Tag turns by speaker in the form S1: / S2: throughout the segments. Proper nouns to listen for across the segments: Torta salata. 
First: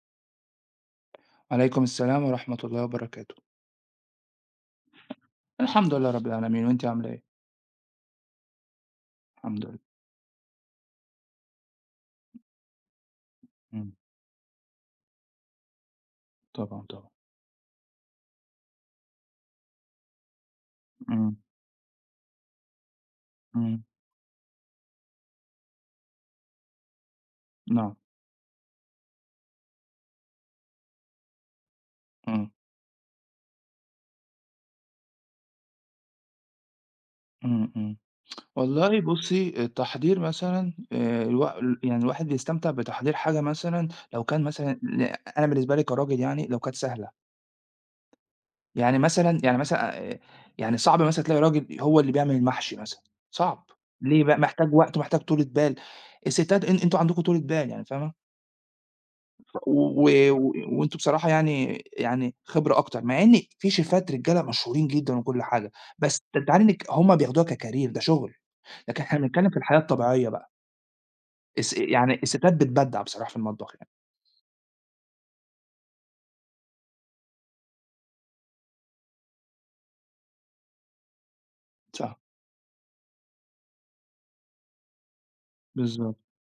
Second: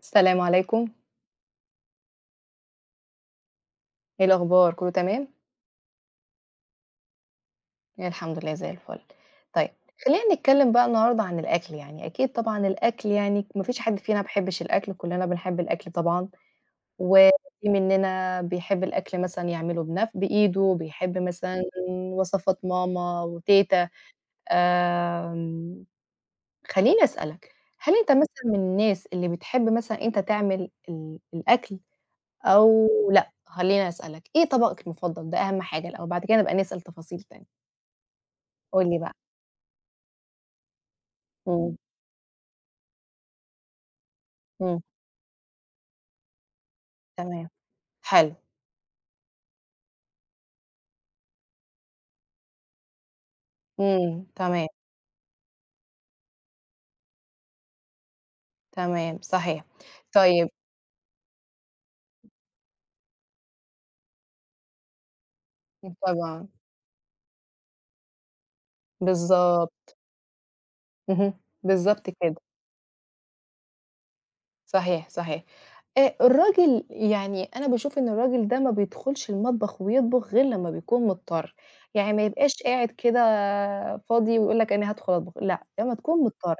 S1: السلام عليكم،
S2: عليكم السلام ورحمة الله وبركاته.
S1: إيه الأخبار كله تمام؟
S2: الحمد لله رب العالمين، وأنتِ عاملة إيه؟
S1: يعني الحمد لله زي الفل.
S2: الحمد
S1: طيب
S2: لله.
S1: خلّينا نتكلم بقى النهارده عن الأكل يعني، أكيد طبعًا الأكل يعني ما فيش
S2: إمم،
S1: حد فينا ما بيحبش الأكل، كلنا بنحب الأكل طبعًا،
S2: طبعًا، طبعًا.
S1: وفي مننا بيحب الأكل مثلًا يعمله بإيده، بيحب
S2: إمم،
S1: مثلًا وصفات ماما
S2: إمم،
S1: وتيتة. آمم، خلّيني أسألك، هل
S2: نعم،
S1: أنت مثلًا من الناس اللي بتحب مثلًا أنت تعمل الأكل؟
S2: إمم،
S1: أو لأ، خلّيني أسألك، إيه طبقك المفضل؟ ده أهم حاجة الأول، بعد كده نبقى نسأل تفاصيل تاني.
S2: إمم، إمم.
S1: قُل لي
S2: والله
S1: بقى.
S2: بُصّي، التحضير مثلًا الوا
S1: إمم،
S2: يعني الواحد بيستمتع بتحضير حاجة مثلًا لو كان مثلًا
S1: إمم،
S2: ل أنا بالنسبة لي كراجل يعني لو كانت سهلة.
S1: تمام، حلو،
S2: يعني مثلًا يعني مثلًا يعني صعب مثلًا تلاقي راجل هو اللي بيعمل المحشي مثلًا. صعب. ليه
S1: إمم،
S2: بقى؟
S1: تمام،
S2: محتاج وقت ومحتاج طولة بال. الستات أنتم عندكم طولة بال يعني فاهمة؟
S1: تمام، صحيح.
S2: و
S1: طيب
S2: و وأنتم بصراحة يعني خبرة أكتر، مع إن في شيفات رجالة مشهورين جدًا وكل حاجة، بس ده
S1: طبعًا،
S2: أنتِ عارف إنِّك هُم بياخدوها كcareer ده شغل. لكن إحنا بنتكلّم في الحياة
S1: بالضبط،
S2: الطبيعية بقى.
S1: اهم، بالضبط
S2: يعني
S1: كده.
S2: الستات بتبدّع بصراحة في المطبخ يعني.
S1: صحيح، صحيح. الراجل يعني أنا باشوف إن الراجل ده ما بيدخُلش المطبخ ويطبخ غير لمّا بيكون مضطر، يعني
S2: صح.
S1: ما يبقاش قاعد كده فاضي ويقول لك أنا هادخُل أطبخ، لأ، لمّا
S2: بالضبط،
S1: تكون مضطر،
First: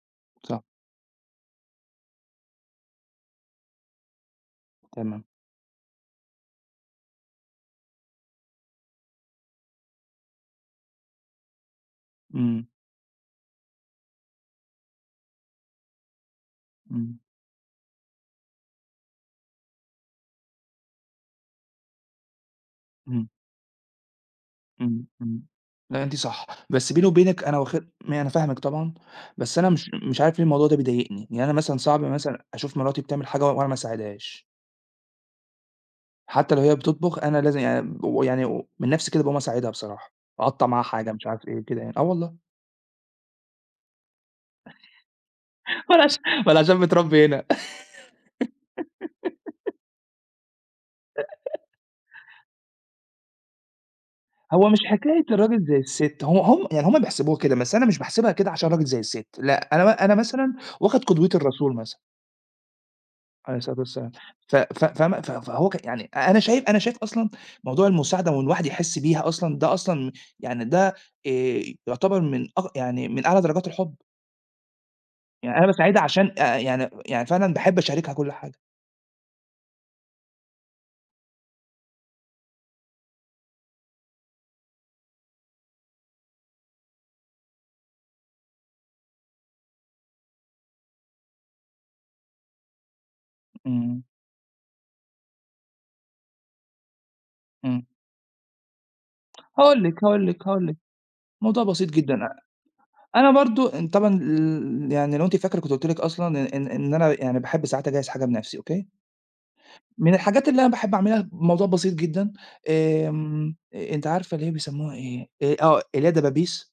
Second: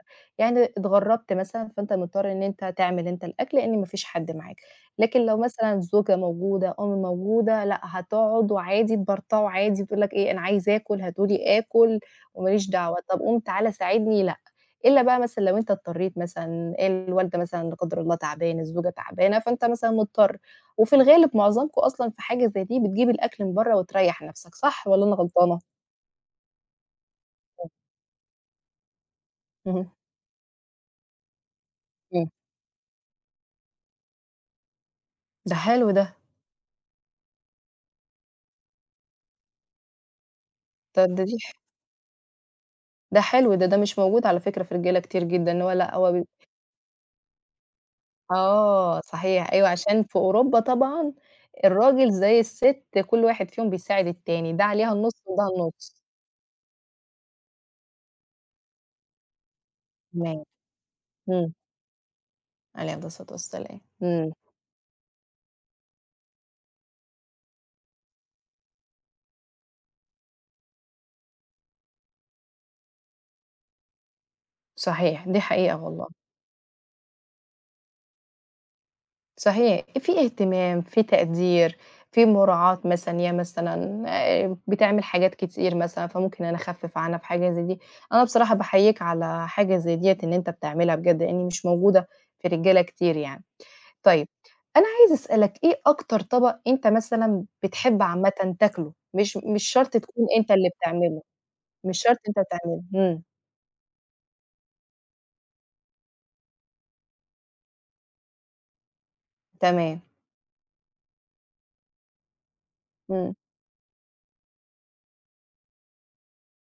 S2: صح،
S1: يعني اتغرّبت مثلًا فأنت مضطر إن أنت تعمل أنت الأكل لإن ما فيش حد معاك، لكن
S2: تمام،
S1: لو مثلًا زوجة موجودة، أم موجودة، لأ هتقعد وعادي تبرطَع وعادي وتقول لك إيه أنا عايزة آكُل، هاتوا لي آكُل وما
S2: إمم،
S1: ليش دعوة، طَب قوم تعالَ ساعدني، لأ. إلا بقى مثلًا لو أنت اضطريت مثلًا
S2: إمم،
S1: الوالدة مثلًا لا قدر الله تعبانة، الزوجة تعبانة، فأنت مثلًا مضطر، وفي الغالب معظمكم أصلًا في حاجة زي دي بتجيب
S2: إمم،
S1: الأكل من برّه وتريّح نفسك، صح والّا
S2: إمم،
S1: أنا
S2: إمم.
S1: غلطانة؟
S2: لأ أنتِ صح، بس بيني وبينِك أنا واخد ما أنا فاهمِك طبعًا. بس أنا
S1: اهم،
S2: مش عارف ليه الموضوع ده بيضايقني، يعني أنا مثلًا صعب
S1: إمم،
S2: مثلًا أشوف مراتي بتعمل حاجة وأنا ما أساعدهاش.
S1: ده حلو ده،
S2: حتى لو هي بتطبخ أنا لازم يعني ويعني من نفسي كده باقوم أساعدها بصراحة، أقطّع معاها
S1: ده
S2: حاجة
S1: ده
S2: مش
S1: دي ح
S2: عارف إيه كده يعني، آه والله.
S1: ده حلو ده، ده مش موجود على فكرة في رجالة كتير جدًا، إن هو لأ
S2: ما أنا
S1: هو
S2: عش
S1: بي
S2: ما أنا عشان متربي هنا.
S1: آه صحيح، أيوه عشان في أوروبا طبعًا الراجل زي الست كل واحد فيهم بيساعد التاني، ده
S2: هو مش
S1: عليها النُص
S2: حكاية
S1: وده
S2: الراجل زي
S1: النُص.
S2: الست، هو هم بيحسبوها كده، بس أنا مش باحسبها كده عشان راجل زي الست، لأ. أنا
S1: تمام،
S2: مثلًا واخد قدوة
S1: إمم،
S2: الرسول مثلًا
S1: عليه الصلاة
S2: عليه الصلاة
S1: والسلام،
S2: والسلام.
S1: إمم،
S2: ف ف فاهمة؟ ف فهو ك يعني أنا شايف أصلًا موضوع المساعدة وإن الواحد يحس بيها أصلًا ده أصلًا يعني ده يعتبر من أغ يعني من أعلى درجات الحب.
S1: صحيح دي
S2: يعني أنا
S1: حقيقة
S2: باساعدها
S1: والله.
S2: عشان يعني فعلًا باحب أشاركها كل حاجة.
S1: صحيح، في اهتمام، في تقدير، في مراعاة مثلًا هي مثلًا بتعمل حاجات كتير مثلًا، فممكن أنا أخفِّف عنها في حاجة زي دي. أنا بصراحة باحييك على حاجة زي ديّة إن أنت بتعملها بجد، لإن مش موجودة في رجالة كتير يعني.
S2: إمم،
S1: طيب، أنا عايزة أسألك إيه أكتر طبق أنت مثلًا
S2: إمم.
S1: بتحب عامةً تاكله؟ مش شرط تكون أنت
S2: هاقول
S1: اللي
S2: لِك،
S1: بتعمله،
S2: الموضوع بسيط
S1: مش
S2: جدًا.
S1: شرط أنت بتعمله. إمم،
S2: أنا برضه إن طبعًا يعني لو أنتِ فاكرة كنت قُلت لِك أصلًا إن أنا يعني باحب ساعات أجهّز حاجة بنَفْسي أوكي.
S1: تمام،
S2: من الحاجات اللي أنا باحب أعملها موضوع بسيط جدًا.
S1: إمم.
S2: آمم، أ أنتِ عارفة اللي هي بيسموها إيه، اللي هي دبابيس.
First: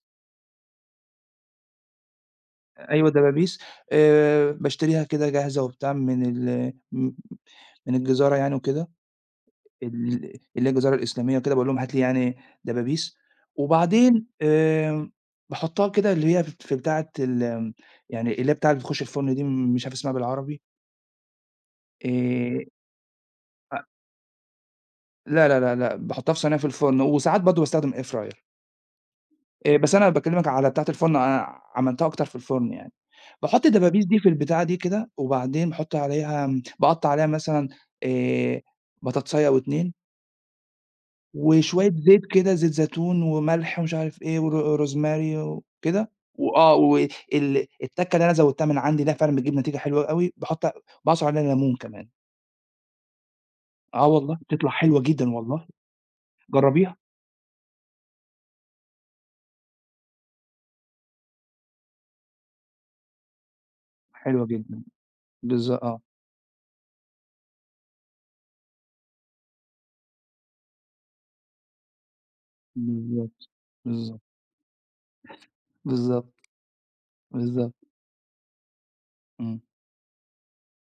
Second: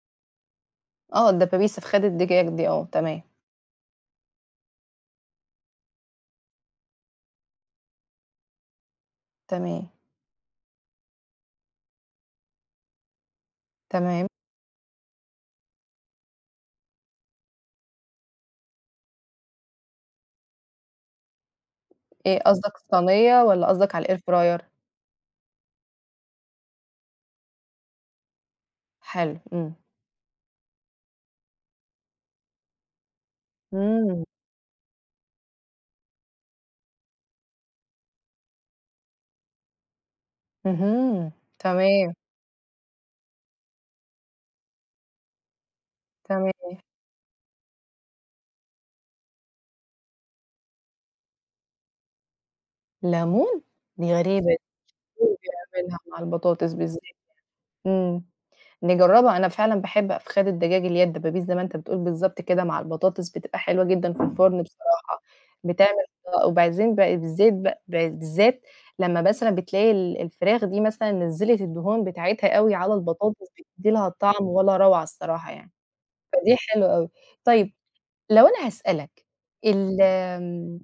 S1: آه، الدبابيس، فخاد الدجاج دي، آه،
S2: أيوه
S1: تمام،
S2: دبابيس. باشتريها كده جاهزة وبتاع من الجزارة يعني وكده،
S1: تمام،
S2: اللي هي الجزيرة الإسلامية وكده. باقول لهم هات لي يعني دبابيس. وبعدين
S1: تمام.
S2: باحطها كده اللي هي في بتاعة يعني اللي هي بتاعة اللي بتخش الفرن دي مش عارف اسمها بالعربي.
S1: إيه
S2: آآ
S1: قصدك الصينية والّا
S2: أ
S1: قصدك على الair fryer؟
S2: لا، لا، لا، لأ، باحطها في صينية في الفرن، وساعات برضه باستخدم air fryer.
S1: حلو، إمم،
S2: بس أنا باكلمك على بتاعة الفرن، أنا عملتها أكتر في الفرن يعني. باحط الدبابيس دي
S1: إمم،
S2: في البتاعة دي كده، وبعدين باحط عليها، باقطّع عليها مثلًا آآ بطاطساية أو 2
S1: اهم،
S2: وشوية
S1: تمام،
S2: زيت كده، زيت زيتون وملح ومش عارف إيه روزماري وكده، وآه
S1: تمام.
S2: وال التَّكّة اللي أنا زوّدتها من عندي ده فعلًا بتجيب نتيجة حلوة أوي. باعصر عليها ليمون كمان.
S1: ليمون!
S2: آه
S1: دي
S2: والله
S1: غريبة دي،
S2: بتطلع حلوة جدًا
S1: مين
S2: والله.
S1: بيعملها مع البطاطس
S2: جرّبيها.
S1: بالذات؟ إمم، نجربها. أنا فعلًا باحب أفخاد الدجاج اللي هي الدبابيس زي ما أنت بتقول بالضبط كده مع البطاطس بتبقى حلوة جدًا في
S2: حلوة
S1: الفرن
S2: جدًا،
S1: بصراحة،
S2: بالض آه،
S1: بتعمل آه، وبعدين ب بالذات ب بالذات لمّا مثلًا بتلاقي الفراخ دي مثلًا نزّلت الدهون بتاعتها أوي على البطاطس
S2: بالضبط،
S1: بتدّي لها
S2: بالضبط،
S1: طعم ولا روعة الصراحة يعني.
S2: بالضبط،
S1: فدي حلوة أوي. طيب
S2: بالضبط،
S1: لو أنا هاسألك
S2: إمم،
S1: ال آمم،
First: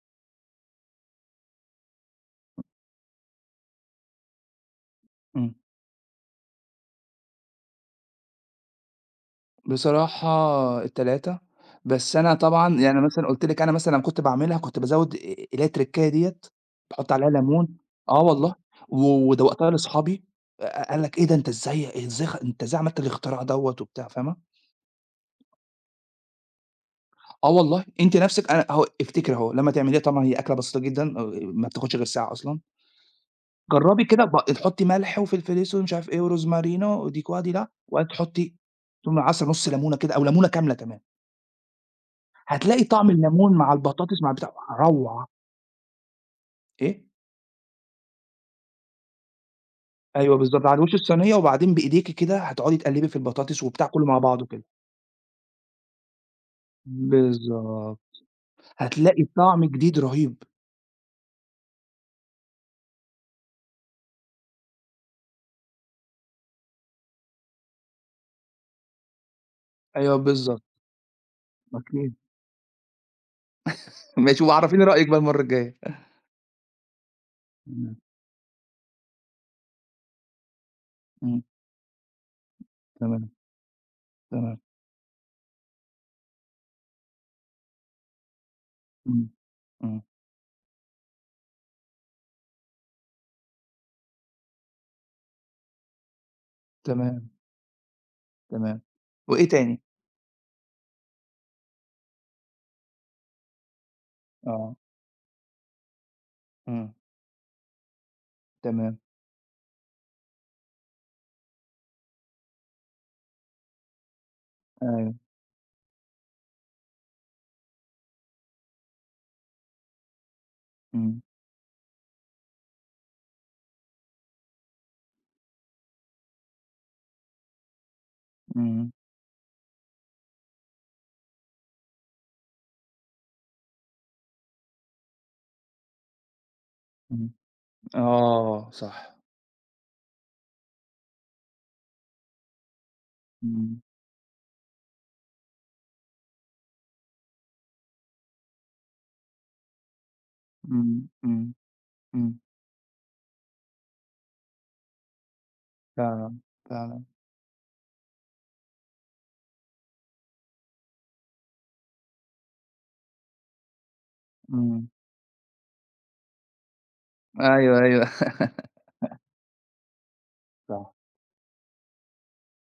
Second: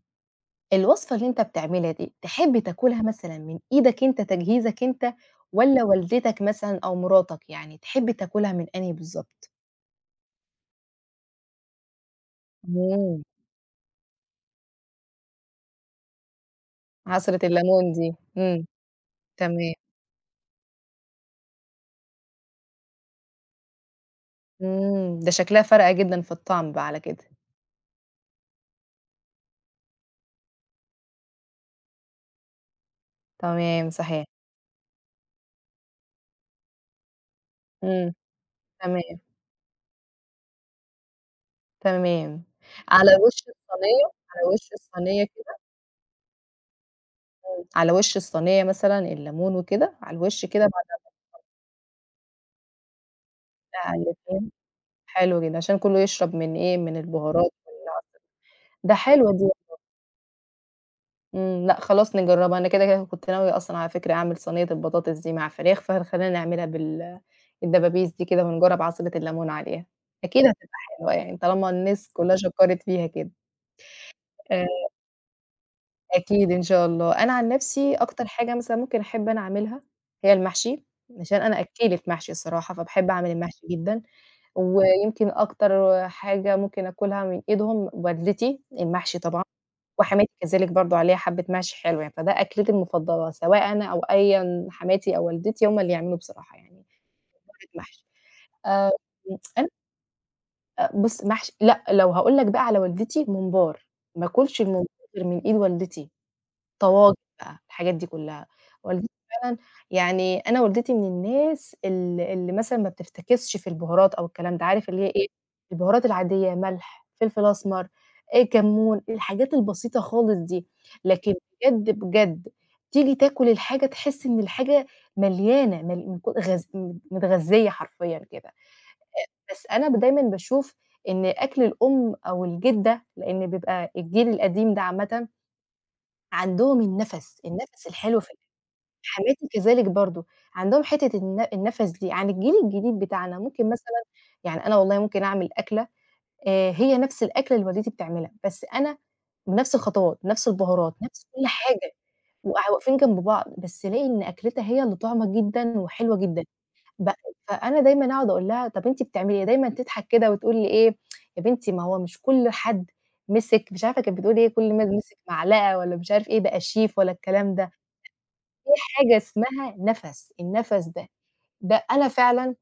S1: الوصفة اللي أنت بتعملها دي، تحب تاكلها مثلًا من إيدك أنت، تجهيزك أنت،
S2: إمم.
S1: والّا والدتك مثلًا أو مراتك يعني، تحب تاكلها من أنهي بالضبط؟
S2: بصراحة ال3. بس أنا طبعًا يعني
S1: إمم،
S2: مثلًا قُلت لِك أنا مثلًا كنت باعملها كنت بازوّد اللي هي التركاية ديّة، باحط عليها
S1: عصرة
S2: ليمون.
S1: الليمون دي،
S2: آه والله.
S1: إمم،
S2: ودوّقتها
S1: تمام،
S2: لأصحابي. قال لك: "إيه ده أنت إزاي إزاي خ أنت إزاي عملت الاختراع دوّة؟" وبتاع فاهمة.
S1: إمم، ده شكلها فارقة جدًا في الطعم بقى على كده،
S2: آه والله أنتِ نَفْسِك أنا أهو افتكري أهو لمّا تعمليها طبعًا هي أكلة بسيطة جدًا ما بتاخدش غير ساعة أصلًا.
S1: تمام
S2: جرّبي
S1: صحيح،
S2: كده تحطّي ملح وفلفل أسود ومش عارف إيه وروزمارينو وديك وادي دا، وبعدين
S1: إمم،
S2: تحطّي
S1: تمام،
S2: ثم عصرة نُص ليمونة كده أو ليمونة كاملة كمان.
S1: تمام،
S2: هتلاقي طعم
S1: على وش
S2: الليمون مع
S1: الصينية
S2: البطاطس مع
S1: على
S2: بتاع،
S1: وش الصينية
S2: روعة.
S1: كده
S2: إيه؟
S1: على وش الصينية مثلًا الليمون وكده، على
S2: أيوه
S1: الوش كده
S2: بالضبط، على
S1: بعد
S2: وش الصينية وبعدين بإيديكِ كده هتقعدي تقلّبي في البطاطس وبتاع
S1: بتاع
S2: كلّه مع بعضه
S1: الاتنين،
S2: كده.
S1: حلو جدًا، عشان كلّه يشرب من إيه، من البهارات
S2: بالضبط،
S1: ده
S2: هتلاقي
S1: حلوة دي،
S2: طعم جديد رهيب.
S1: إمم، لأ خلاص نجرّبها، أنا كده، كده كنت ناوية أصلًا على فكرة أعمل صينية البطاطس دي مع فراخ، فخلّينا نعملها الدبابيس دي كده ونجرّب عصيرة الليمون عليها،
S2: أيوه
S1: أكيد
S2: بالضبط،
S1: هتبقى حلوة يعني طالما الناس
S2: أكيد.
S1: كلّها شكّرت فيها كده.
S2: ماشي، وعرّفيني
S1: آآ
S2: رأيِك بقى المرّة الجاية.
S1: أكيد إن شاء الله. أنا عن نفسي
S2: إمم،
S1: أكتر حاجة مثلًا ممكن أحب أنا أعملها هي المحشي، عشان
S2: إمم،
S1: أنا أكّيلة محشي الصراحة، فباحب
S2: تمام،
S1: أعمل المحشي جدًا،
S2: تمام،
S1: ويمكن أكتر حاجة ممكن آكلها من إيدهم والدتي المحشي
S2: إمم،
S1: طبعًا،
S2: إمم،
S1: وحماتي كذلك برضه عليها حبّة محشي حلو يعني، فده أكلتي المفضلة سواء أنا أو أيًا حماتي أو والدتي هُم اللي يعملوا بصراحة يعني
S2: تمام،
S1: محشي.
S2: تمام.
S1: آآ
S2: وإيه
S1: أنا
S2: تاني؟
S1: بُص محشي لأ، لو هاقول لك بقى على والدتي ممبار، ما آكلش
S2: آه،
S1: الممبار غير من إيد والدتي.
S2: إمم،
S1: طواجن بقى، الحاجات دي كلّها.
S2: تمام،
S1: والدتي فعلًا يعني، أنا والدتي من الناس اللي مثلًا ما بتفتكسش في البهارات أو الكلام ده، عارف اللي هي
S2: أيوه،
S1: إيه، البهارات العادية، ملح، فلفل أسمر، كمون، الحاجات البسيطة خالص دي.
S2: إمم،
S1: لكن بجد، بجد، تيجي تاكل الحاجة تحس إن الحاجة مليانة، مل من ك غاز، متغذية حرفيًا كده.
S2: إمم،
S1: بس أنا دايمًا باشوف إن أكل الأم أو الجدة، لإن بيبقى الجيل القديم ده عامةً عندهم
S2: إمم.
S1: النَفَس، النَفَس الحلو في الأكل،
S2: آه، صح.
S1: حماتي كذلك برضه، عندهم حتّة النَفَس دي عن الجيل الجديد بتاعنا، ممكن
S2: إمم،
S1: مثلًا يعني أنا والله ممكن أعمل أكلة هي نَفْس الأكلة اللي والدتي بتعملها، بس أنا بنَفْس الخطوات، نَفْس البهارات،
S2: إمم،
S1: نَفْس كل
S2: إمم،
S1: حاجة،
S2: إمم،
S1: واقفين جنب بعض، بس ألاقي إن أكلتها هي اللي طعمة جدًا وحلوة
S2: فعلًا،
S1: جدًا.
S2: فعلًا،
S1: ب فأنا دايمًا أقعد أقول لها: "طَب أنتِ بتعملي إيه؟" دايمًا تضحك كده وتقول لي إيه: "يا بنتي ما هو مش كل حد مسك" مش عارفة كانت بتقول إيه، "كل ما
S2: إمم.
S1: مسك معلقة والّا مش عارف إيه بقى شيف ولا الكلام ده."
S2: أيوه، أيوه.
S1: في حاجة اسمها نَفَس، النَفَس
S2: صح.
S1: ده، ده أنا فعلًا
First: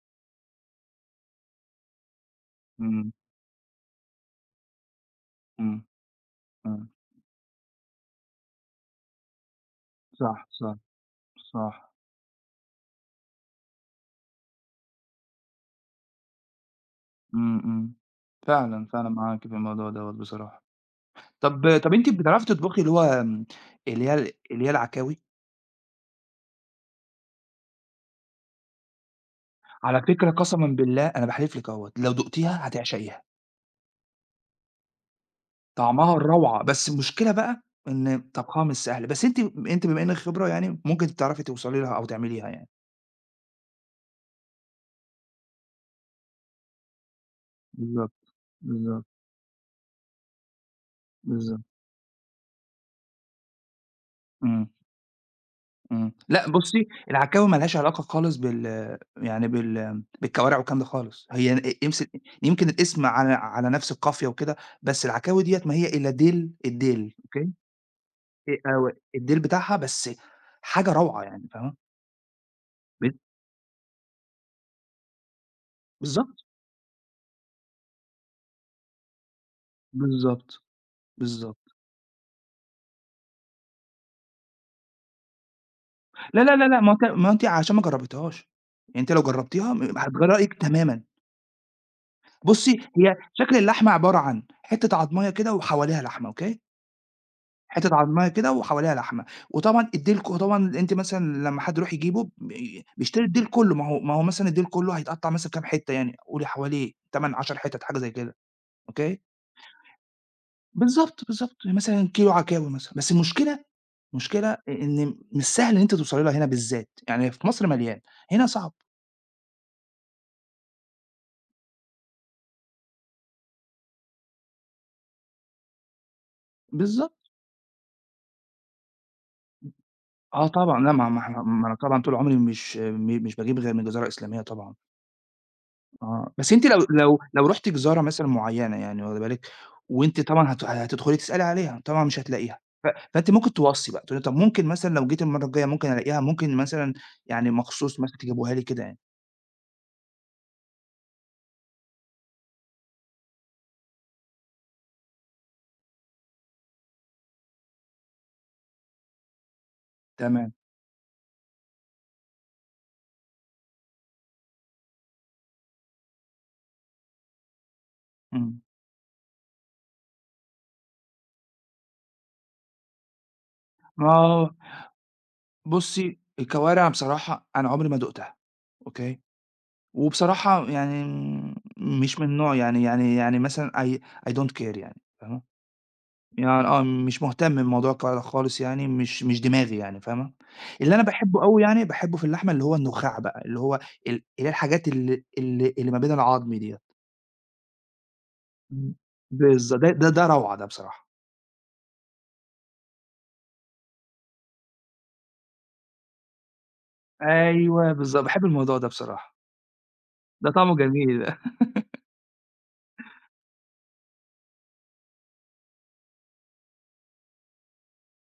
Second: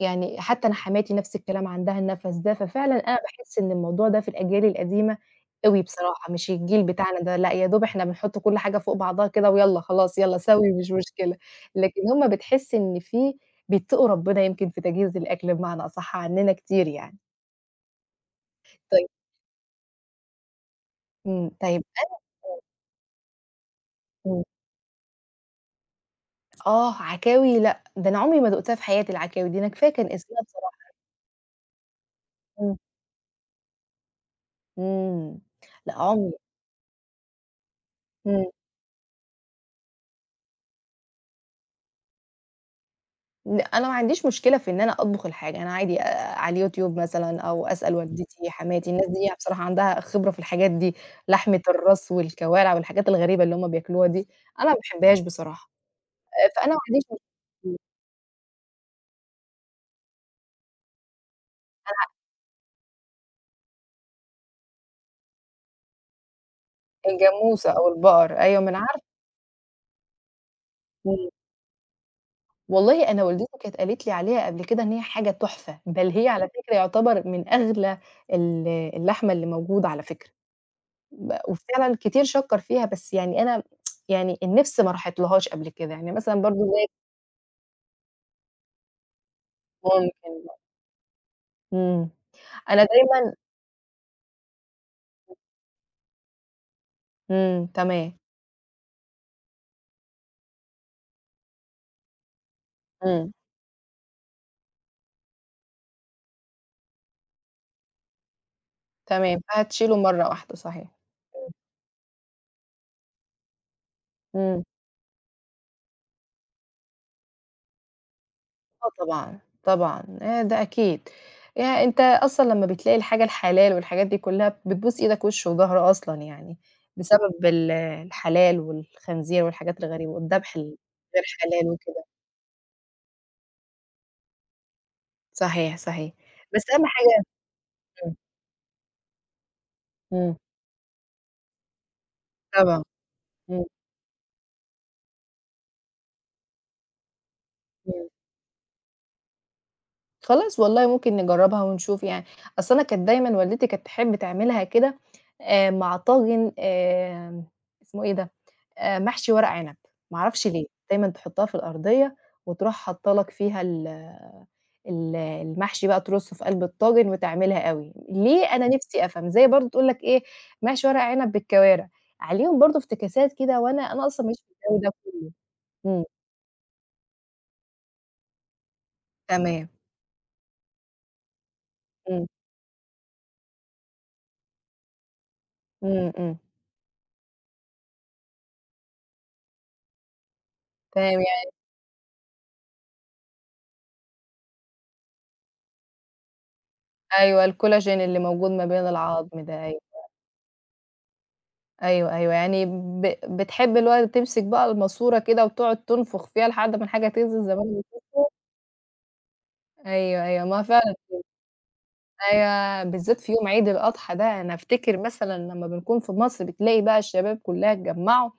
S1: يعني حتى أنا حماتي نفس الكلام عندها النَفَس ده، ففعلًا
S2: إمم،
S1: أنا باحس إن الموضوع ده في الأجيال القديمة أوي
S2: إمم،
S1: بصراحة، مش الجيل
S2: إمم.
S1: بتاعنا ده، لأ يا دوب إحنا بنحُط كل حاجة فوق بعضها كده ويالّا خلاص يالّا
S2: صح،
S1: سوي
S2: صح،
S1: مش مشكلة،
S2: صح.
S1: لكن هُم بتحس إن بيتقوا ربنا يمكن في تجهيز الأكل بمعنى أصح عننا كتير يعني.
S2: إمم، إمم. فعلًا،
S1: طيب
S2: فعلًا معاكِ في الموضوع دوّة بصراحة.
S1: إمم،
S2: طَب
S1: طيب
S2: طَب أنتِ
S1: أنا
S2: بتعرفي تطبخي اللي هو اللي هي
S1: إمم،
S2: اللي هي العكاوي؟
S1: آه، عكاوي لأ، ده أنا عمري ما دُقتها في حياتي العكاوي دي، أنا كفاية
S2: على
S1: كان
S2: فكرة
S1: اسمها
S2: قسمًا
S1: بصراحة.
S2: بالله أنا باحلف لِك أهوّة، لو دُقتيها
S1: إمم،
S2: هتعشقيها.
S1: إمم، لأ
S2: طعمها
S1: عمري،
S2: روعة، بس المشكلة بقى إن
S1: إمم.
S2: طبخها مش سهل، بس أنتِ أنتِ بما إنِّك خبرة يعني ممكن تعرفي توصلي لها أو تعمليها يعني.
S1: لأ، أنا ما عنديش مشكلة في إن أنا أطبخ الحاجة، أنا عادي على اليوتيوب مثلًا أو أسأل
S2: بالضبط،
S1: والدتي، حماتي،
S2: بالضبط،
S1: الناس دي بصراحة عندها خبرة في الحاجات دي، لحمة
S2: بالضبط.
S1: الراس والكوارع والحاجات الغريبة اللي هُم بياكلوها دي،
S2: إمم.
S1: أنا ما باحبهاش بصراحة،
S2: إمم. لأ
S1: فأنا ما
S2: بُصّي،
S1: عنديش مش
S2: العكاوي ما
S1: إمم،
S2: لهاش علاقة خالص بالكوارع والكلام ده خالص. هي ن يمس يمكن الاسم على نفس القافية وكده، بس العكاوي ديّة ما هي إلا ديل الديل أوكي.
S1: الجاموسة أو البقر، أيوه ما أنا
S2: أو
S1: عارفة،
S2: الديل بتاعها بس حاجة روعة
S1: إمم.
S2: يعني فاهمة.
S1: والله
S2: ب
S1: أنا والدتي كانت قالت لي عليها قبل كده إن هي حاجة تحفة، بل هي
S2: بالضبط،
S1: على فكرة يعتبر من أغلى اللحمة اللي موجودة على فكرة.
S2: بالضبط، بالضبط.
S1: وفعلًا كتير شكّر فيها، بس يعني أنا يعني النِفْس ما راحتلهاش قبل كده، يعني مثلًا
S2: لا،
S1: برضه
S2: لا، لا، لأ،
S1: زيِّك.
S2: ما هو أنتِ عشان ما جرّبتيهاش، يعني أنتِ لو جرّبتيها هتغيّري
S1: ممكن
S2: رأيِك تمامًا.
S1: إمم،
S2: بُصّي،
S1: أنا
S2: هي
S1: دايمًا
S2: شكل اللحمة عبارة عن حتّة عضماية كده وحواليها لحمة، أوكي؟
S1: إمم،
S2: حتت
S1: تمام،
S2: عضمها كده وحواليها لحمة، وطبعًا الديل ك طبعًا أنتِ مثلًا لمّا حد يروح يجيبه بيشتري
S1: إمم،
S2: الديل كلّه، ما هو مثلًا الديل كلّه هيتقطّع مثلًا كام حتّة يعني، قولي حوالي 8، 10 حتت حاجة زي كده، أوكي،
S1: تمام، فهتشيله مرّة واحدة صحيح،
S2: بالضبط، بالضبط، مثلًا كيلو عكاوي مثلًا، بس المشكلة المشكلة
S1: إمم،
S2: إن مش سهل إن أنتِ توصلي لها هنا بالذات، يعني في مصر مليان. هنا صعب.
S1: آه طبعًا، طبعًا، ده أكيد، أنت أصلًا لمّا بتلاقي الحاجة الحلال والحاجات دي كلّها بتبوس إيدك وِش وضهر أصلًا يعني،
S2: بالضبط،
S1: بسبب الحلال والخنزير والحاجات الغريبة
S2: آه
S1: والذبح
S2: طبعًا، لأ ما ما
S1: الغير
S2: إحنا ما
S1: حلال
S2: أنا طبعًا
S1: وكده،
S2: طول عمري مش باجيب غير من جزارة إسلامية طبعًا.
S1: صحيح، صحيح،
S2: آه، بس
S1: بس
S2: أنتِ
S1: أهم حاجة،
S2: لو رُحتِ جزارة
S1: إمم،
S2: مثلًا معيّنة يعني واخدة بالِك، وأنتِ
S1: إمم،
S2: طبعًا هتدخلي تسألي عليها، طبعًا مش هتلاقيها.
S1: طبعًا.
S2: فأنتِ ممكن
S1: إمم،
S2: توصّي بقى، تقولي طب ممكن مثلًا لو جيت المرّة الجاية ممكن ألاقيها، ممكن مثلًا يعني مخصوص
S1: إمم.
S2: مثلًا تجيبوها لي كده يعني.
S1: خلاص والله ممكن نجرّبها ونشوف يعني، أصل أنا كانت دايمًا والدتي كانت تحب تعملها كده مع طاجن اسمه إيه ده، محشي ورق عنب، ما أعرفش
S2: تمام،
S1: ليه، دايمًا تحطّها في الأرضية وتروح حاطّة لك فيها ال ال المحشي بقى ترصه في قلب الطاجن وتعملها أوي، ليه
S2: إمم،
S1: أنا نفسي أفهم، زي برضه تقول لك إيه محشي ورق عنب بالكوارع، عليهم برضه افتكاسات كده، وأنا أصلًا ما ليش في
S2: آه،
S1: الجو ده كلّه. إمم،
S2: بُصّي الكوارع بصراحة أنا عمري ما دُقتها. أوكي.
S1: تمام،
S2: وبصراحة يعني مش
S1: إمم،
S2: من نوعي يعني مثلًا I don't care يعني، فاهمة؟
S1: إمم، إمم،
S2: يعني آه، مش مهتم بموضوع الكوارع ده خالص يعني، مش دماغي يعني فاهمة؟ اللي أنا
S1: تمام.
S2: باحبه أوي يعني، باحبه في اللحمة اللي هو النخاع بقى، اللي هو ال اللي هي الحاجات اللي ما بين العضم ديّة.
S1: أيوه الكولاجين اللي موجود ما بين
S2: إمم.
S1: العضم ده، أيوه،
S2: ده روعة ده بصراحة.
S1: أيوه، أيوه، يعني ب بتحب اللي هو تمسك بقى الماسورة كده وتقعد تنفخ فيها لحد ما الحاجة تنزل زي ما أنا
S2: أيوه
S1: باقول.
S2: بالضبط، باحب الموضوع ده بصراحة.
S1: أيوه، أيوه،
S2: ده
S1: ما
S2: طعمه
S1: فعلًا
S2: جميل.
S1: أيوه، بالذات في يوم عيد الأضحى ده أنا أفتكر مثلًا لمّا بنكون في مصر بتلاقي بقى الشباب كلها اتجمعوا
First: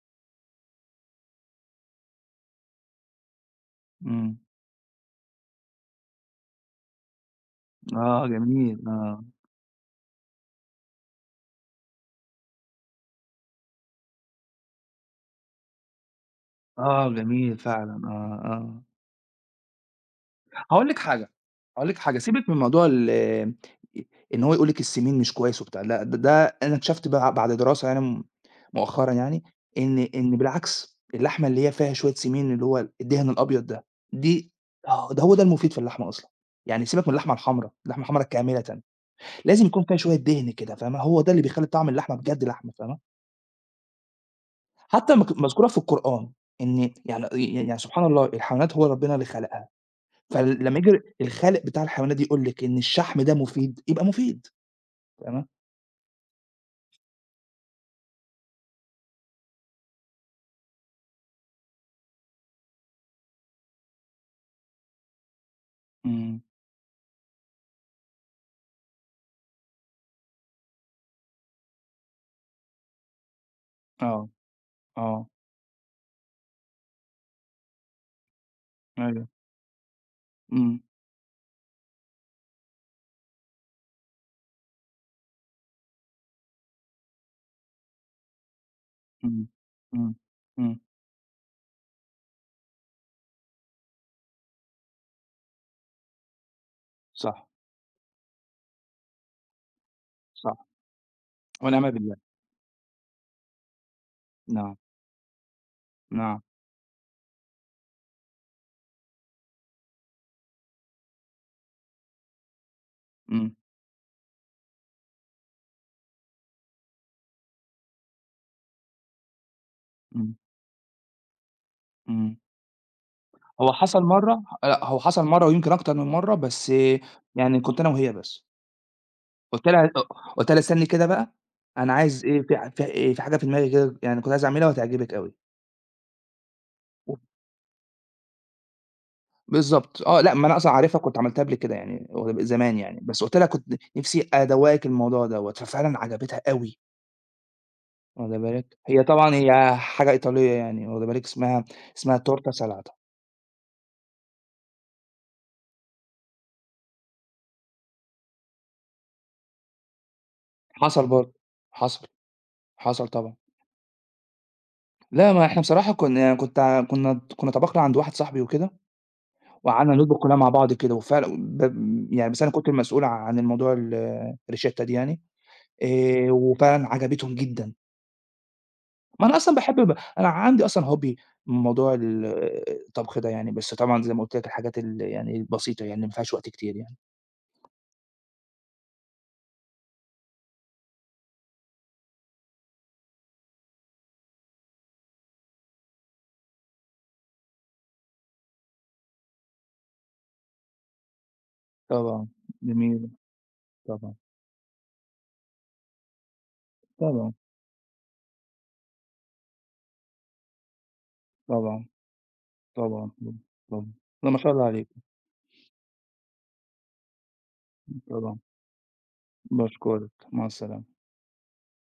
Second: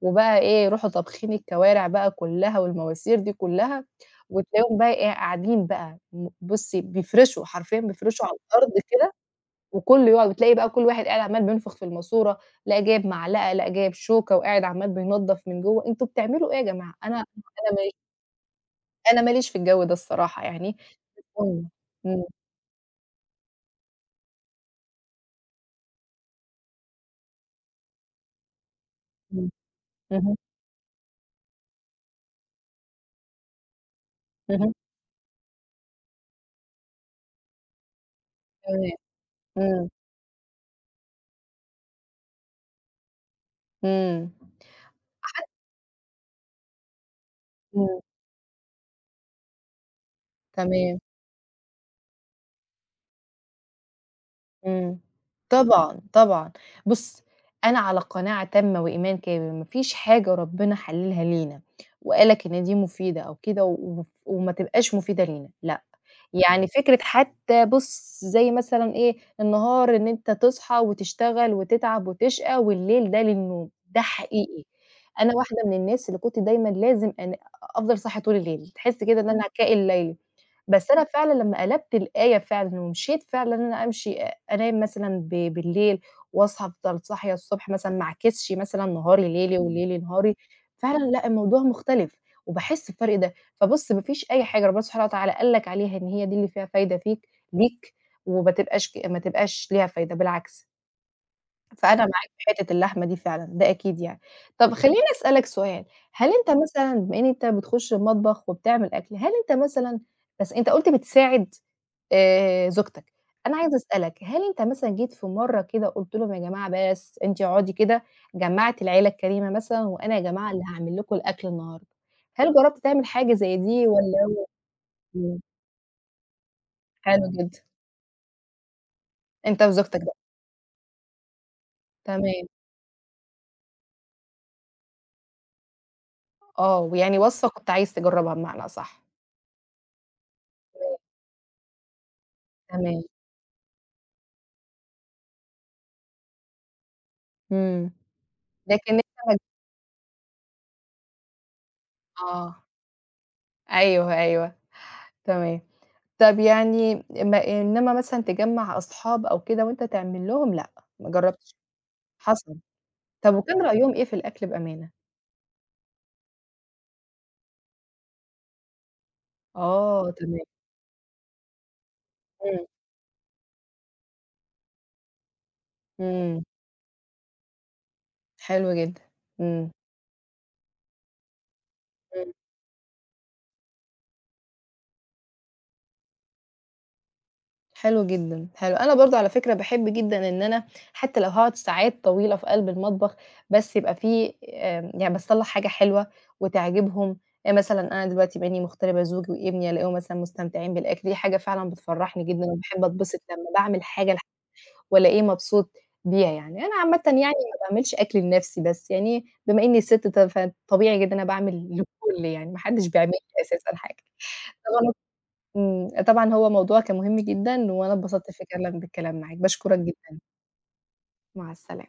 S1: وبقى إيه يروحوا طابخين الكوارع بقى كلها والمواسير دي كلها،
S2: إمم.
S1: وتلاقيهم بقى إيه قاعدين بقى بُصّي بيفرشوا حرفيًا بيفرشوا
S2: آه
S1: على الأرض
S2: جميل،
S1: كده
S2: آه.
S1: وكلّه يقعد وتلاقي بقى كل واحد قاعد عمّال بينفخ في الماسورة، لأ جايب معلقة، لأ جايب شوكة وقاعد عمّال بينضّف من جوّه، أنتم بتعملوا إيه يا جماعة؟
S2: آه جميل فعلًا، آه، آه.
S1: أنا ما ليش في الجو ده الصراحة يعني.
S2: هاقول لِك حاجة،
S1: إمم،
S2: هاقول لِك حاجة،
S1: إمم،
S2: سيبِك من موضوع ال إن هو يقول لِك السمين مش كويس وبتاع، لأ ده أنا اكتشفت بعد دراسة يعني مؤخرًا يعني،
S1: إمم،
S2: إن
S1: اهم،
S2: إن بالعكس، اللحمة اللي هي فيها شوية سمين اللي هو الدهن الأبيض ده، دي
S1: اهم،
S2: ده هو ده المفيد في اللحمة أصلًا. يعني سيبك من اللحمة الحمرا، اللحمة الحمرا كاملةً،
S1: تمام،
S2: لازم يكون
S1: إمم،
S2: فيها شوية دهن كده فاهمة، هو ده اللي بيخلّي طعم اللحمة بجد لحمة فاهمة.
S1: إمم،
S2: حتى مذكورة في القرآن، إن يعني يعني
S1: إمم،
S2: سبحان الله الحيوانات هو ربنا اللي خلقها. فلمّا
S1: تمام،
S2: ييجي الخالق بتاع الحيوانات دي يقول لِك إن الشحم ده مفيد، يبقى مفيد،
S1: إمم.
S2: فاهمة؟
S1: طبعًا، طبعًا. بُص، أنا على قناعة تامة وإيمان كامل، ما فيش حاجة ربنا حلِّلها لينا وقال لك إن دي مفيدة أو كده وما تبقاش مفيدة لينا، لأ.
S2: إمم،
S1: يعني فكرة حتى بُص زي مثلًا إيه، النهار إن أنت تصحى وتشتغل وتتعب وتشقى، والليل ده للنوم، ده
S2: آه،
S1: حقيقي.
S2: آه،
S1: أنا واحدة من الناس اللي كنت دايمًا لازم أنا أفضل صاحية طول الليل، تحس كده
S2: أيوه،
S1: إن أنا كائن ليلي،
S2: إمم،
S1: بس أنا فعلًا لمّا قلبت الآية فعلًا ومشيت فعلًا إن أنا أمشي أنام مثلًا بالليل واصحى أفضل صاحية الصبح مثلًا، ما اعكسش مثلًا نهاري
S2: إمم،
S1: ليلي وليلي
S2: إمم،
S1: نهاري،
S2: إمم،
S1: فعلًا لأ الموضوع مختلف، وباحس بفرق. فبُص ما فيش أي حاجة ربنا سبحانه وتعالى قال لك عليها إن هي دي اللي فيها فايدة
S2: صح،
S1: ليك وما تبقاش ك ما تبقاش ليها فايدة
S2: صح،
S1: بالعكس،
S2: ونعم
S1: فأنا
S2: بالله،
S1: معاك في حتة اللحمة دي فعلًا، ده أكيد يعني. طب
S2: نعم،
S1: خلّيني أسألك سؤال، هل
S2: نعم،
S1: أنت مثلًا بما إن أنت بتخش المطبخ وبتعمل أكل، هل أنت مثلًا بس أنت قُلت بتساعد زوجتك،
S2: إمم،
S1: أنا عايزة أسألك هل أنت مثلًا جيت في مرة كده قُلت لهم يا جماعة بس أنتِ اقعدي كده، جمّعت العيلة الكريمة مثلًا وأنا يا
S2: إمم،
S1: جماعة اللي هاعمل لكم الأكل النهارده،
S2: إمم.
S1: هل جرّبت تعمل حاجة زي
S2: هو
S1: دي
S2: حصل مرّة
S1: والّا
S2: لأ، هو حصل
S1: إمم،
S2: مرّة ويمكن أكتر من مرّة، بس
S1: حلو جدًا،
S2: يعني كنت أنا وهي بس.
S1: أنت
S2: قُلت لها
S1: وزوجتك
S2: أ
S1: بقى،
S2: قُلت لها: "استني كده بقى، أنا عايز إيه
S1: تمام،
S2: في حاجة في دماغي كده يعني كنت عايز أعملها وهتعجبِك أوي."
S1: آه، ويعني وصفة كنت عايز تجرّبها بمعنى أصح،
S2: بالضبط آه، لأ، ما أنا أصلًا عارفها كنت عملتها قبل كده يعني، هو زمان يعني،
S1: تمام،
S2: بس قُلت لها كنت نِفْسي أدوّقِك الموضوع دوّة، ففعلًا عجبتها أوي.
S1: إمم،
S2: واخدة بالِك،
S1: لكن
S2: هي
S1: أنت ما
S2: طبعًا هي حاجة إيطالية يعني، واخدة بالِك، اسمها Torta
S1: آه،
S2: salata.
S1: أيوه، أيوه، تمام، طَب يعني ما إنما مثلًا تجمّع أصحاب أو كده وأنت تعمل لهم لأ،
S2: حصل
S1: ما
S2: برضه،
S1: جرّبتش،
S2: حصل،
S1: حصل.
S2: حصل
S1: طَب
S2: طبعًا.
S1: وكان رأيهم إيه في الأكل بأمانة؟
S2: لا، ما إحنا بصراحة كنا يعني كنت ع- كنا كنا طبخنا عند واحد صاحبي وكده، وقعدنا
S1: آه،
S2: نطبخ كلنا
S1: تمام،
S2: مع بعض كده، وفعلًا يعني بس أنا
S1: إمم،
S2: كنت المسؤول عن الموضوع الRicetta دي يعني.
S1: إمم،
S2: وفعلًا عجبتهم جدًا.
S1: حلو جدًا،
S2: ما أنا أصلًا
S1: إمم،
S2: باحب ب أنا عندي أصلًا hobby، موضوع
S1: إمم.
S2: الطبخ ده يعني، بس طبعًا زي ما قُلت لك الحاجات يعني البسيطة يعني اللي ما فيهاش وقت كتير يعني.
S1: حلو جدًا، حلو. أنا برضه على فكرة باحب جدًا إن أنا حتى لو هاقعد ساعات طويلة في قلب المطبخ، بس يبقى في يعني باصلّح حاجة حلوة وتعجبهم. مثلًا أنا دلوقتي بما إني مغتربة زوجي وابني ألاقيهم مثلًا مستمتعين بالأكل، دي حاجة فعلًا بتفرّحني
S2: طبعًا،
S1: جدًا وباحب
S2: جميل،
S1: أتبسط لمّا باعمل حاجة
S2: طبعًا،
S1: وألاقيه مبسوط بيها يعني. أنا عامةً يعني
S2: طبعًا،
S1: ما باعملش أكل لنَفْسي بس، يعني بما إني سِت فطبيعي جدًا أنا باعمل
S2: طبعًا،
S1: للكل يعني، ما حدش بيعمل
S2: طبعًا،
S1: لي أساسًا
S2: طبعًا،
S1: حاجة.
S2: لأ ما شاء الله عليك،
S1: إمم، طبعًا هو موضوع كان مهم جدًا، وأنا اتبسطت
S2: طبعًا،
S1: فكرًا بالكلام معاك، باشكرك
S2: باشكرك،
S1: جدًا،
S2: مع السلامة.
S1: مع السلامة.